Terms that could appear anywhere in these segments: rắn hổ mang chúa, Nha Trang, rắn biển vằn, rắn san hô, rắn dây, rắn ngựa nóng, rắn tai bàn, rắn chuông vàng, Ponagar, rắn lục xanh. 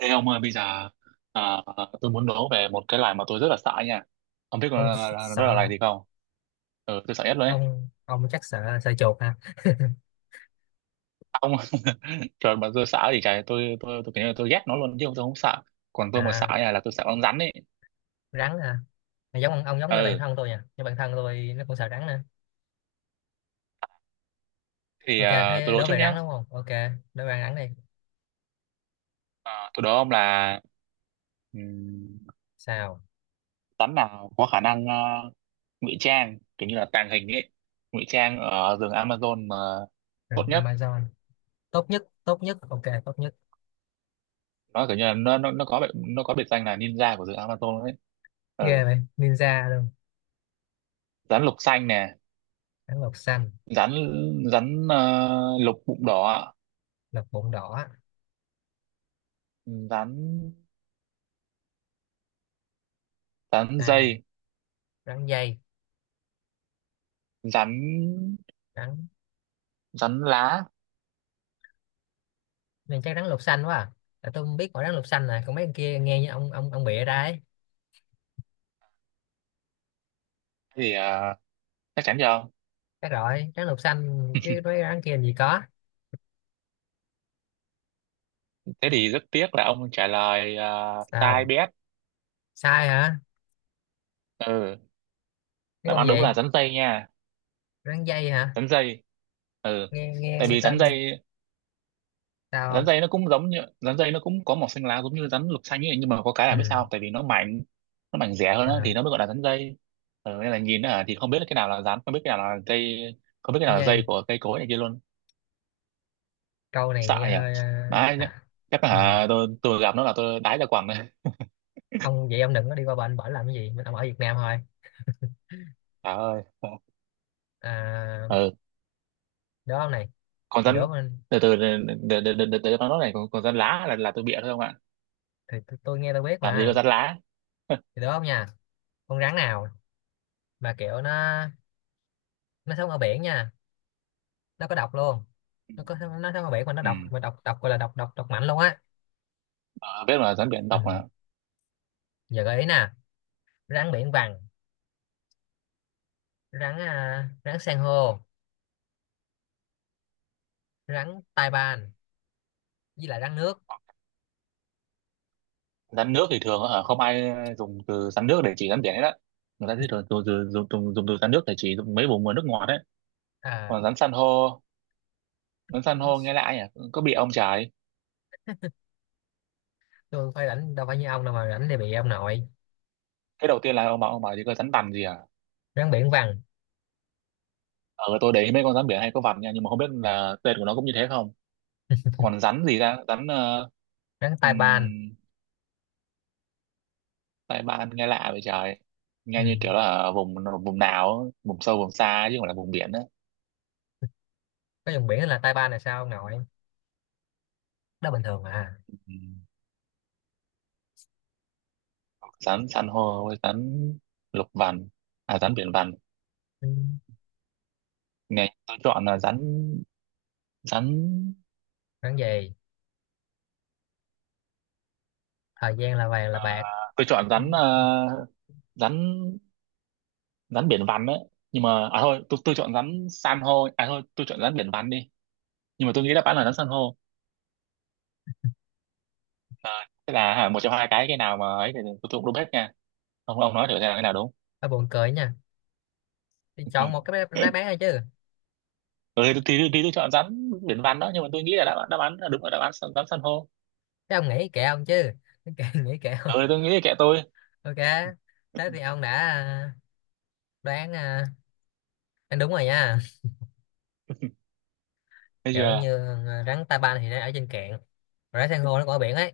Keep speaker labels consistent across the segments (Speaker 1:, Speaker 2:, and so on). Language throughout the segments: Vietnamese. Speaker 1: Thế ông ơi, bây giờ à, tôi muốn đố về một cái loài mà tôi rất là sợ nha. Ông biết con đó là
Speaker 2: Sợ?
Speaker 1: loài gì không? Ừ, tôi sợ nhất luôn đấy.
Speaker 2: Ông chắc sợ sợ chuột ha
Speaker 1: Ông trời mà tôi sợ thì trời tôi kiểu như là tôi ghét nó luôn chứ tôi không sợ. Còn tôi mà sợ
Speaker 2: À,
Speaker 1: nha là tôi sợ con rắn ấy.
Speaker 2: rắn hả? À, giống ông giống như bạn
Speaker 1: Ừ,
Speaker 2: thân tôi nha, như bạn thân tôi nó cũng sợ rắn nè.
Speaker 1: thì
Speaker 2: OK,
Speaker 1: tôi
Speaker 2: thế
Speaker 1: đố
Speaker 2: đối
Speaker 1: trước
Speaker 2: về rắn
Speaker 1: nhá.
Speaker 2: đúng không? OK, đối về rắn đi.
Speaker 1: Tôi đố ông là ừm,
Speaker 2: Sao?
Speaker 1: rắn nào có khả năng ngụy trang kiểu như là tàng hình ấy, ngụy trang ở rừng Amazon mà tốt
Speaker 2: Rừng
Speaker 1: nhất.
Speaker 2: Amazon? Tốt nhất? Tốt nhất, OK, tốt nhất.
Speaker 1: Nó kiểu như là nó có nó có biệt danh là ninja của rừng Amazon ấy. Ừ,
Speaker 2: Ghê vậy, ninja luôn.
Speaker 1: rắn lục xanh nè,
Speaker 2: Rắn lục xanh?
Speaker 1: rắn rắn ờ, lục bụng đỏ ạ.
Speaker 2: Lục bụng đỏ?
Speaker 1: Rắn Rắn
Speaker 2: Sao?
Speaker 1: dây.
Speaker 2: Rắn dây?
Speaker 1: Rắn
Speaker 2: Rắn?
Speaker 1: Rắn lá.
Speaker 2: Nên chắc rắn lục xanh quá à. Tại tôi không biết mỗi rắn lục xanh này, còn mấy con kia nghe như ông bịa ra ấy.
Speaker 1: Thì chắc chắn rồi.
Speaker 2: Chắc rồi, rắn lục xanh, chứ mấy rắn kia làm gì có.
Speaker 1: Thế thì rất tiếc là ông trả lời sai
Speaker 2: Sao?
Speaker 1: bét.
Speaker 2: Sai hả?
Speaker 1: Ừ,
Speaker 2: Cái
Speaker 1: đáp
Speaker 2: con
Speaker 1: án
Speaker 2: gì?
Speaker 1: đúng là rắn dây nha.
Speaker 2: Rắn dây hả?
Speaker 1: Rắn dây.
Speaker 2: nghe nghe
Speaker 1: Tại
Speaker 2: nghe
Speaker 1: vì rắn
Speaker 2: tên.
Speaker 1: dây,
Speaker 2: Sao
Speaker 1: rắn
Speaker 2: không?
Speaker 1: dây nó cũng giống như rắn dây, nó cũng có màu xanh lá giống như rắn lục xanh ấy, nhưng mà có cái
Speaker 2: Ừ.
Speaker 1: là biết sao không? Tại vì nó mảnh, nó mảnh rẻ hơn đó,
Speaker 2: À,
Speaker 1: thì nó mới gọi là rắn dây. Ừ, nên là nhìn nó thì không biết là cái nào là rắn, không biết cái nào là dây, không biết cái
Speaker 2: cái
Speaker 1: nào là dây
Speaker 2: dây.
Speaker 1: của cây cối này kia luôn.
Speaker 2: Câu này nghe
Speaker 1: Sại nhỉ?
Speaker 2: hơi
Speaker 1: Đấy nhá.
Speaker 2: à,
Speaker 1: Chắc là
Speaker 2: ừ.
Speaker 1: hả, tôi gặp nó là tôi đái ra quần đấy.
Speaker 2: Ông vậy ông đừng có đi qua bệnh bển làm cái gì, mình ông ở Việt Nam thôi.
Speaker 1: Trời ơi.
Speaker 2: À,
Speaker 1: Ừ.
Speaker 2: đó ông này.
Speaker 1: Còn
Speaker 2: Gì đó
Speaker 1: rắn,
Speaker 2: mình?
Speaker 1: từ từ để nó nói này, còn, còn rắn lá là tôi bịa thôi không ạ?
Speaker 2: Thì tôi nghe tôi biết
Speaker 1: Làm gì có
Speaker 2: mà.
Speaker 1: rắn lá.
Speaker 2: Thì đó ông nha, con rắn nào mà kiểu nó sống ở biển nha, nó có độc luôn,
Speaker 1: Ừ.
Speaker 2: nó có, nó sống ở biển mà nó
Speaker 1: Ừ.
Speaker 2: độc, mà độc độc gọi là độc độc độc mạnh luôn á.
Speaker 1: Ờ, biết mà rắn biển
Speaker 2: Ừ.
Speaker 1: độc mà.
Speaker 2: Giờ gợi ý nè: rắn biển vằn, rắn san hô, rắn tai ban, với lại rắn nước.
Speaker 1: Rắn nước thì thường ở, không ai dùng từ rắn nước để chỉ rắn biển hết á. Người ta thì thường dùng từ rắn nước để chỉ dùng mấy vùng mà nước ngọt đấy.
Speaker 2: À,
Speaker 1: Còn rắn san hô nghe lại nhỉ. Có bị ông trời.
Speaker 2: tôi phải rảnh đâu phải như ông đâu mà rảnh thì bị ông nội.
Speaker 1: Cái đầu tiên là ông bảo, ông bảo gì có rắn tằm gì à?
Speaker 2: Rắn biển vằn,
Speaker 1: Ờ, tôi để ý mấy con rắn biển hay có vằn nha, nhưng mà không biết là tên của nó cũng như thế không. Còn rắn gì ra
Speaker 2: rắn
Speaker 1: ừm,
Speaker 2: tai ban.
Speaker 1: tai ban nghe lạ vậy trời.
Speaker 2: Ừ.
Speaker 1: Nghe như kiểu là ở vùng vùng nào, vùng sâu vùng xa ấy, chứ không phải là vùng biển á.
Speaker 2: Có vùng biển là tai ban là sao ông nội? Đó bình thường à.
Speaker 1: Ừm, Rắn san hô với rắn lục vằn à, rắn biển vằn.
Speaker 2: Ừ.
Speaker 1: Nghe tôi chọn là rắn rắn
Speaker 2: Rắn gì? Thời gian là vàng là
Speaker 1: à,
Speaker 2: bạc.
Speaker 1: tôi chọn rắn à, rắn rắn biển vằn đấy. Nhưng mà à thôi, tôi chọn rắn san hô. À thôi, tôi chọn rắn biển vằn đi, nhưng mà tôi nghĩ đáp án là rắn san hô. Ờ, thế là hả, một trong hai cái nào mà ấy thì tôi cũng đúng hết nha. Ông nói thử xem là cái nào đúng.
Speaker 2: Ba buồn cười nha, thì chọn một cái đáp án thôi chứ.
Speaker 1: Ừ, thì tôi chọn rắn biển vằn đó, nhưng mà tôi nghĩ là đáp án là đúng là đáp án rắn rắn san hô.
Speaker 2: Chứ ông nghĩ kệ ông chứ, kệ, nghĩ kệ ông.
Speaker 1: Ừ, tôi nghĩ là kệ tôi.
Speaker 2: OK, thế thì ông đã đoán, đoán đúng rồi nha.
Speaker 1: Thấy
Speaker 2: Kiểu
Speaker 1: chưa.
Speaker 2: như à, rắn tai ban thì nó ở trên cạn rồi, rắn san hô nó có ở biển ấy,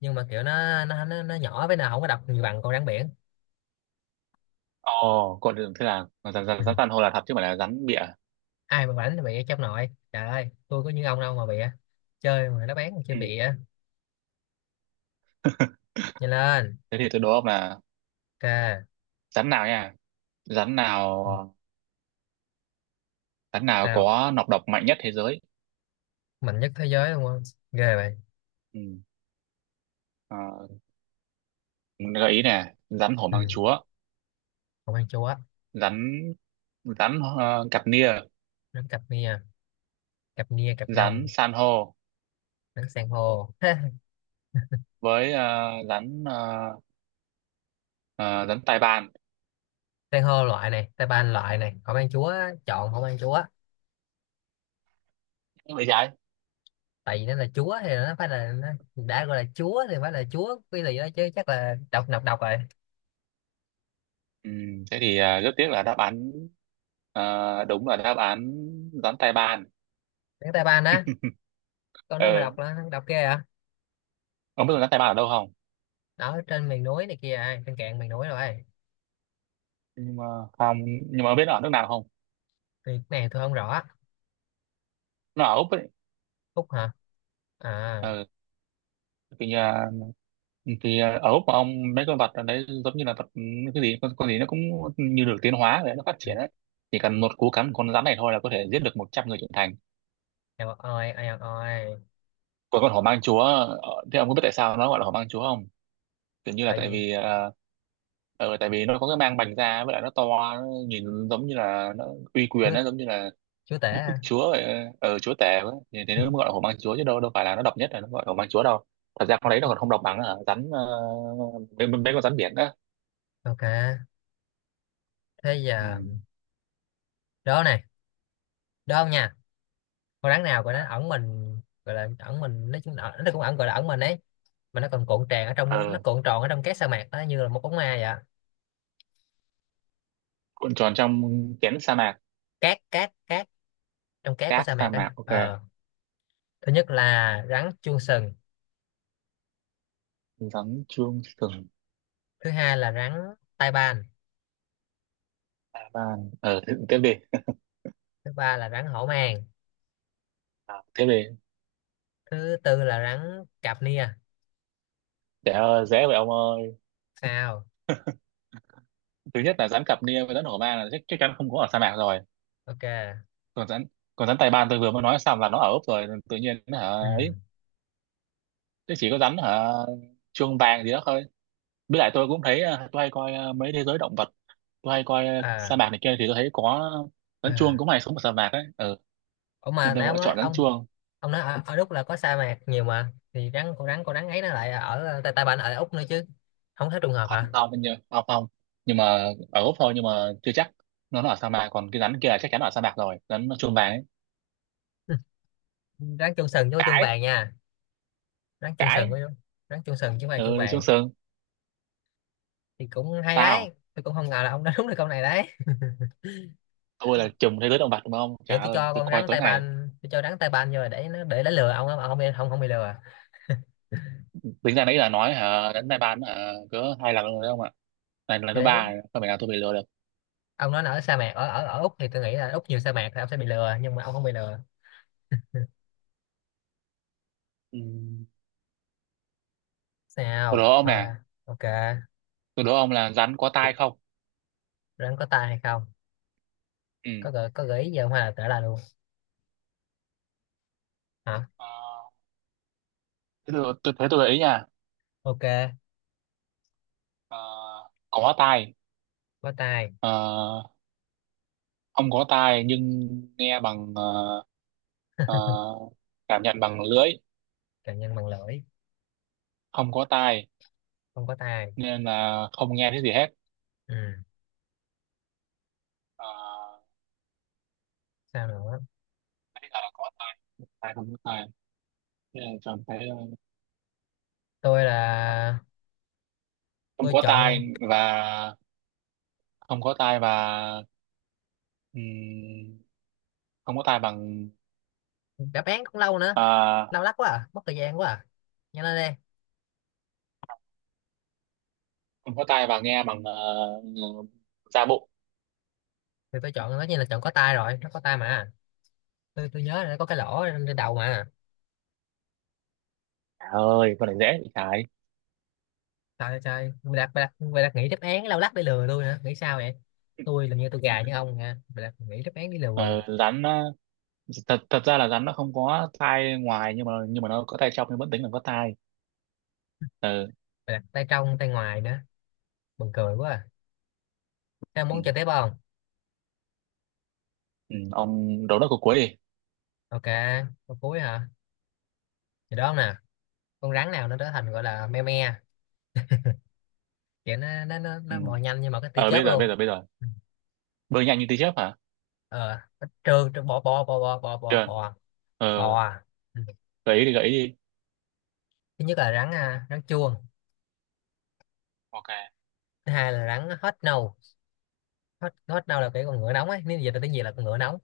Speaker 2: nhưng mà kiểu nó nhỏ với nào không có độc như bằng con rắn biển.
Speaker 1: Ồ, còn thế là rắn rắn
Speaker 2: Ừ.
Speaker 1: rắn san hô là thật chứ không phải là rắn bịa.
Speaker 2: Ai mà bảnh là bịa trong nội, trời ơi tôi có như ông đâu mà bịa. Chơi mà nó bán mà chơi
Speaker 1: Ừ.
Speaker 2: bịa nhanh lên.
Speaker 1: Thế thì tôi đố ông là
Speaker 2: OK.
Speaker 1: rắn nào nha, rắn nào rắn nào
Speaker 2: Tao
Speaker 1: có nọc độc mạnh nhất thế giới.
Speaker 2: mạnh nhất thế giới đúng không? Ghê vậy.
Speaker 1: Ừ. Ờ, gợi ý nè, rắn hổ
Speaker 2: Ừ.
Speaker 1: mang chúa,
Speaker 2: Không ăn chúa.
Speaker 1: rắn rắn cặp nia,
Speaker 2: Đánh cặp nia. Cặp nia, cặp
Speaker 1: rắn
Speaker 2: nông.
Speaker 1: san hô,
Speaker 2: Đánh san hô.
Speaker 1: với rắn tai bàn.
Speaker 2: San hô loại này, tay ban loại này, không ăn chúa. Chọn không ăn chúa.
Speaker 1: Vậy trái.
Speaker 2: Tại vì nó là chúa thì nó phải là nó, đã gọi là chúa thì phải là chúa cái gì đó chứ, chắc là độc, nọc độc rồi.
Speaker 1: Ừ, thế thì rất tiếc là đáp án đúng là đáp án rắn tai bàn.
Speaker 2: Đánh tay ban á. Con nó mà
Speaker 1: Ờ,
Speaker 2: độc là độc ghê à.
Speaker 1: ông biết rắn tai bàn ở đâu không?
Speaker 2: Đó trên miền núi này kia à, trên cạn miền núi rồi.
Speaker 1: Nhưng mà không, nhưng mà ông biết nó ở nước nào không?
Speaker 2: Thì cái này tôi không rõ.
Speaker 1: Nó ở Úc ấy.
Speaker 2: Phúc hả? À.
Speaker 1: Ờ, thì ở Úc mà ông, mấy con vật ở đấy giống như là vật ừ, cái gì, con gì nó cũng như được tiến hóa để nó phát triển đấy. Chỉ cần một cú cắn của con rắn này thôi là có thể giết được 100 người trưởng thành.
Speaker 2: Eo oi, eo oi.
Speaker 1: Còn con hổ mang chúa, ờ, thế ông có biết tại sao nó gọi là hổ mang chúa không? Kiểu như là
Speaker 2: Phải
Speaker 1: tại
Speaker 2: gì?
Speaker 1: vì tại vì nó có cái mang bành ra, với lại nó to, nó nhìn giống như là nó uy quyền,
Speaker 2: Chúa?
Speaker 1: nó giống như là
Speaker 2: Chúa tể
Speaker 1: đức đức
Speaker 2: hả?
Speaker 1: chúa vậy. Ờ, chúa tể vậy thì nó mới gọi là hổ mang chúa chứ đâu, phải là nó độc nhất là nó gọi là hổ mang chúa đâu. Thật ra con đấy nó còn không độc bằng là mấy con rắn biển đó.
Speaker 2: OK, thế
Speaker 1: Ừ.
Speaker 2: giờ đó này, đó không nha, con rắn nào gọi nó ẩn mình, gọi là ẩn mình, nó cũng ẩn, gọi là ẩn mình ấy, mà nó còn cuộn tràn ở trong, nó
Speaker 1: Ờ,
Speaker 2: cuộn tròn ở trong cát sa mạc đó như là một bóng ma vậy ạ.
Speaker 1: cuộn tròn trong kén sa mạc,
Speaker 2: Cát cát Cát, trong cát của
Speaker 1: cát
Speaker 2: sa mạc
Speaker 1: sa mạc,
Speaker 2: á.
Speaker 1: ok.
Speaker 2: Ờ, thứ nhất là rắn chuông sừng,
Speaker 1: Rắn chuông sừng.
Speaker 2: thứ hai là rắn tai ban,
Speaker 1: Sa ban ờ thế- Tiếp đi.
Speaker 2: thứ ba là rắn hổ mang,
Speaker 1: Ờ, tiếp đi.
Speaker 2: thứ tư là rắn cạp nia.
Speaker 1: Để dễ vậy ông ơi.
Speaker 2: Sao?
Speaker 1: Thứ nhất là rắn cặp nia với rắn hổ mang là chắc chắn không có ở sa mạc rồi.
Speaker 2: OK.
Speaker 1: còn rắn Còn rắn Tài Ban tôi vừa mới nói xong là nó ở Úc rồi, tự nhiên nó hả.
Speaker 2: Ừ.
Speaker 1: Ấy, nó chỉ có rắn hả, chuông vàng gì đó thôi. Với lại tôi cũng thấy tôi hay coi mấy thế giới động vật, tôi hay coi sa
Speaker 2: À.
Speaker 1: mạc này kia thì tôi thấy có rắn chuông
Speaker 2: À.
Speaker 1: cũng hay sống ở sa mạc ấy. Ừ.
Speaker 2: Ủa mà
Speaker 1: Nên tôi
Speaker 2: nãy ông
Speaker 1: gọi
Speaker 2: nói
Speaker 1: chọn rắn
Speaker 2: ông
Speaker 1: chuông.
Speaker 2: ông nói ở, ở Đức là có sa mạc nhiều mà, thì rắn, con rắn, con rắn ấy nó lại ở tại, tại bạn ở Úc nữa chứ, không thấy trùng hợp hả?
Speaker 1: Không không nhưng không không nhưng mà ở Úc thôi, nhưng mà chưa chắc nó ở sa mạc. Còn cái rắn kia là chắc chắn ở sa mạc rồi, rắn chuông vàng ấy.
Speaker 2: Rắn chuông sừng với chuông
Speaker 1: Cãi,
Speaker 2: vàng nha. Rắn chuông sừng với,
Speaker 1: cãi.
Speaker 2: rắn chuông sừng chứ không phải chuông
Speaker 1: Ừ, đi xuống
Speaker 2: vàng.
Speaker 1: sương.
Speaker 2: Thì cũng hay đấy,
Speaker 1: Sao,
Speaker 2: tôi cũng không ngờ là ông đã đúng được câu này đấy.
Speaker 1: tôi là trùm thế giới động vật đúng không, trời
Speaker 2: Kiểu tôi
Speaker 1: ơi
Speaker 2: cho
Speaker 1: tôi
Speaker 2: con
Speaker 1: coi
Speaker 2: rắn
Speaker 1: tối
Speaker 2: tay
Speaker 1: ngày.
Speaker 2: ban, vô là để nó lừa ông á, mà không bị, không không bị lừa.
Speaker 1: Tính ra nãy giờ nói hả, đến nay bán hả cỡ hai lần rồi đấy ông ạ. Này là lần
Speaker 2: Thì
Speaker 1: thứ
Speaker 2: đấy,
Speaker 1: ba rồi, không phải nào tôi bị lừa được.
Speaker 2: ông nói là ở sa mạc ở ở ở Úc thì tôi nghĩ là Úc nhiều sa mạc thì ông sẽ bị lừa, nhưng mà ông không bị lừa.
Speaker 1: Ừ. Tôi
Speaker 2: Sao
Speaker 1: đố ông
Speaker 2: mau
Speaker 1: nè,
Speaker 2: ra. OK.
Speaker 1: tôi đố ông là rắn có tai không?
Speaker 2: Rắn có tai hay không?
Speaker 1: Ừ.
Speaker 2: Có gợi ý gì không hay là tả là luôn? Hả?
Speaker 1: Ờ, thế tôi thế tôi gợi ý nha.
Speaker 2: OK.
Speaker 1: Ờ, có tai.
Speaker 2: Có tai.
Speaker 1: Ờ, không có tai nhưng nghe bằng ờ, cảm nhận bằng lưỡi.
Speaker 2: Càng nhân bằng lưỡi.
Speaker 1: Không có tai
Speaker 2: Không có tai.
Speaker 1: nên là không nghe thấy gì hết.
Speaker 2: Ừ.
Speaker 1: Ờ,
Speaker 2: Sao nữa?
Speaker 1: nãy giờ là có tai, không có tai. Thế là chọn cái,
Speaker 2: tôi là
Speaker 1: không
Speaker 2: tôi
Speaker 1: có tai
Speaker 2: chọn.
Speaker 1: và không có tai và Ừm, không có tai bằng
Speaker 2: Đáp án cũng lâu nữa.
Speaker 1: à,
Speaker 2: Lâu lắc quá à, mất thời gian quá à, nhanh lên đi.
Speaker 1: không có tai và nghe bằng da bụng.
Speaker 2: Thì tôi chọn, tất nhiên là chọn có tai rồi, nó có tai mà. Tôi nhớ là nó có cái lỗ trên đầu mà.
Speaker 1: Trời ơi con này dễ bị cái.
Speaker 2: Trời trời Mày đặt nghĩ đáp án lâu lắc để lừa tôi hả, nghĩ sao vậy? Tôi làm như tôi gà như ông nha, mày đặt nghĩ đáp án để lừa.
Speaker 1: Ờ, rắn ờ, thật thật ra là rắn nó không có tai ngoài, nhưng mà nó có tai trong, nhưng vẫn tính là có tai. Ờ,
Speaker 2: Mày đặt tay trong tay ngoài nữa, buồn cười quá à. Thế
Speaker 1: ừ,
Speaker 2: món chơi tiếp không?
Speaker 1: ừ, ông đố nó cuối cuối đi.
Speaker 2: OK, câu cuối hả? Thì đó nè, con rắn nào nó trở thành gọi là me me, kiểu nó nó nó,
Speaker 1: Ừ.
Speaker 2: nó bò nhanh nhưng mà cái tia
Speaker 1: Ờ,
Speaker 2: chớp luôn.
Speaker 1: bây giờ
Speaker 2: Ừ.
Speaker 1: bơi nhanh như tia chớp hả.
Speaker 2: Ờ nó trơn trơn, bò bò bò bò bò bò
Speaker 1: Trường.
Speaker 2: bò
Speaker 1: Ờ,
Speaker 2: bò. Ừ.
Speaker 1: gợi ý đi.
Speaker 2: Thứ nhất là rắn chuông.
Speaker 1: Ok.
Speaker 2: Thứ hai là rắn hết nâu, hết hết nâu là cái con ngựa nóng ấy, nếu dịch ra tiếng Việt là con ngựa nóng.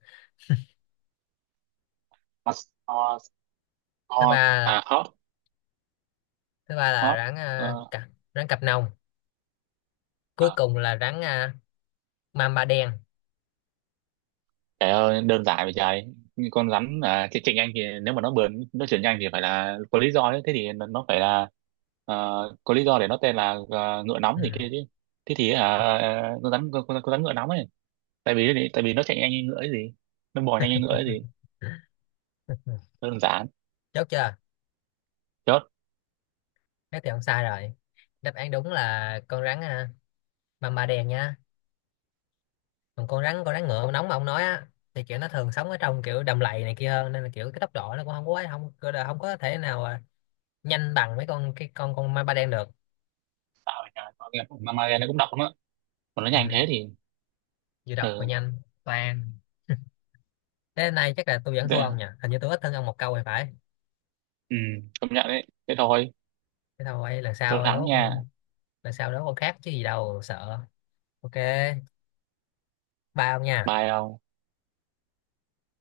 Speaker 1: Hot, hot
Speaker 2: Thứ
Speaker 1: hot
Speaker 2: ba,
Speaker 1: à, hot
Speaker 2: thứ ba là
Speaker 1: hot. Ờ,
Speaker 2: cặp, rắn cặp nòng. Cuối
Speaker 1: à.
Speaker 2: cùng là mamba đen.
Speaker 1: Trời ơi, đơn giản vậy trời. Như con rắn à, chị Trịnh Anh, thì nếu mà nó bườn nó chuyển nhanh thì phải là có lý do ấy. Thế thì nó phải là ờ, có lý do để nó tên là ngựa
Speaker 2: Ừ.
Speaker 1: nóng gì kia chứ. Thế thì con rắn con rắn ngựa nóng ấy. Tại vì nó chạy nhanh như ngựa ấy gì. Nó bò nhanh như ngựa ấy gì. Đơn giản.
Speaker 2: Chốt chưa?
Speaker 1: Chốt.
Speaker 2: Thế thì không sai rồi. Đáp án đúng là con mamba đen nha. Còn con rắn, con rắn ngựa nóng mà ông nói á, thì kiểu nó thường sống ở trong kiểu đầm lầy này kia hơn, nên là kiểu cái tốc độ nó cũng không có, không không có thể nào nhanh bằng mấy con, cái con ma ba đen được.
Speaker 1: Sao vậy trời. Mà nghe nó cũng đọc lắm á. Còn nó
Speaker 2: Ừ.
Speaker 1: nhanh thế thì
Speaker 2: Vừa đọc vừa
Speaker 1: ừ,
Speaker 2: nhanh toàn. Thế hôm nay chắc là tôi vẫn thua
Speaker 1: dễ.
Speaker 2: ông nhỉ, hình như tôi ít hơn ông 1 câu thì phải.
Speaker 1: Ừ, công nhận đấy. Thế thôi.
Speaker 2: Thế thôi, lần
Speaker 1: Tôi
Speaker 2: sau
Speaker 1: thắng
Speaker 2: đó
Speaker 1: nha.
Speaker 2: con, lần sau đó con khác chứ gì đâu sợ. OK, ba ông nha.
Speaker 1: Bye không?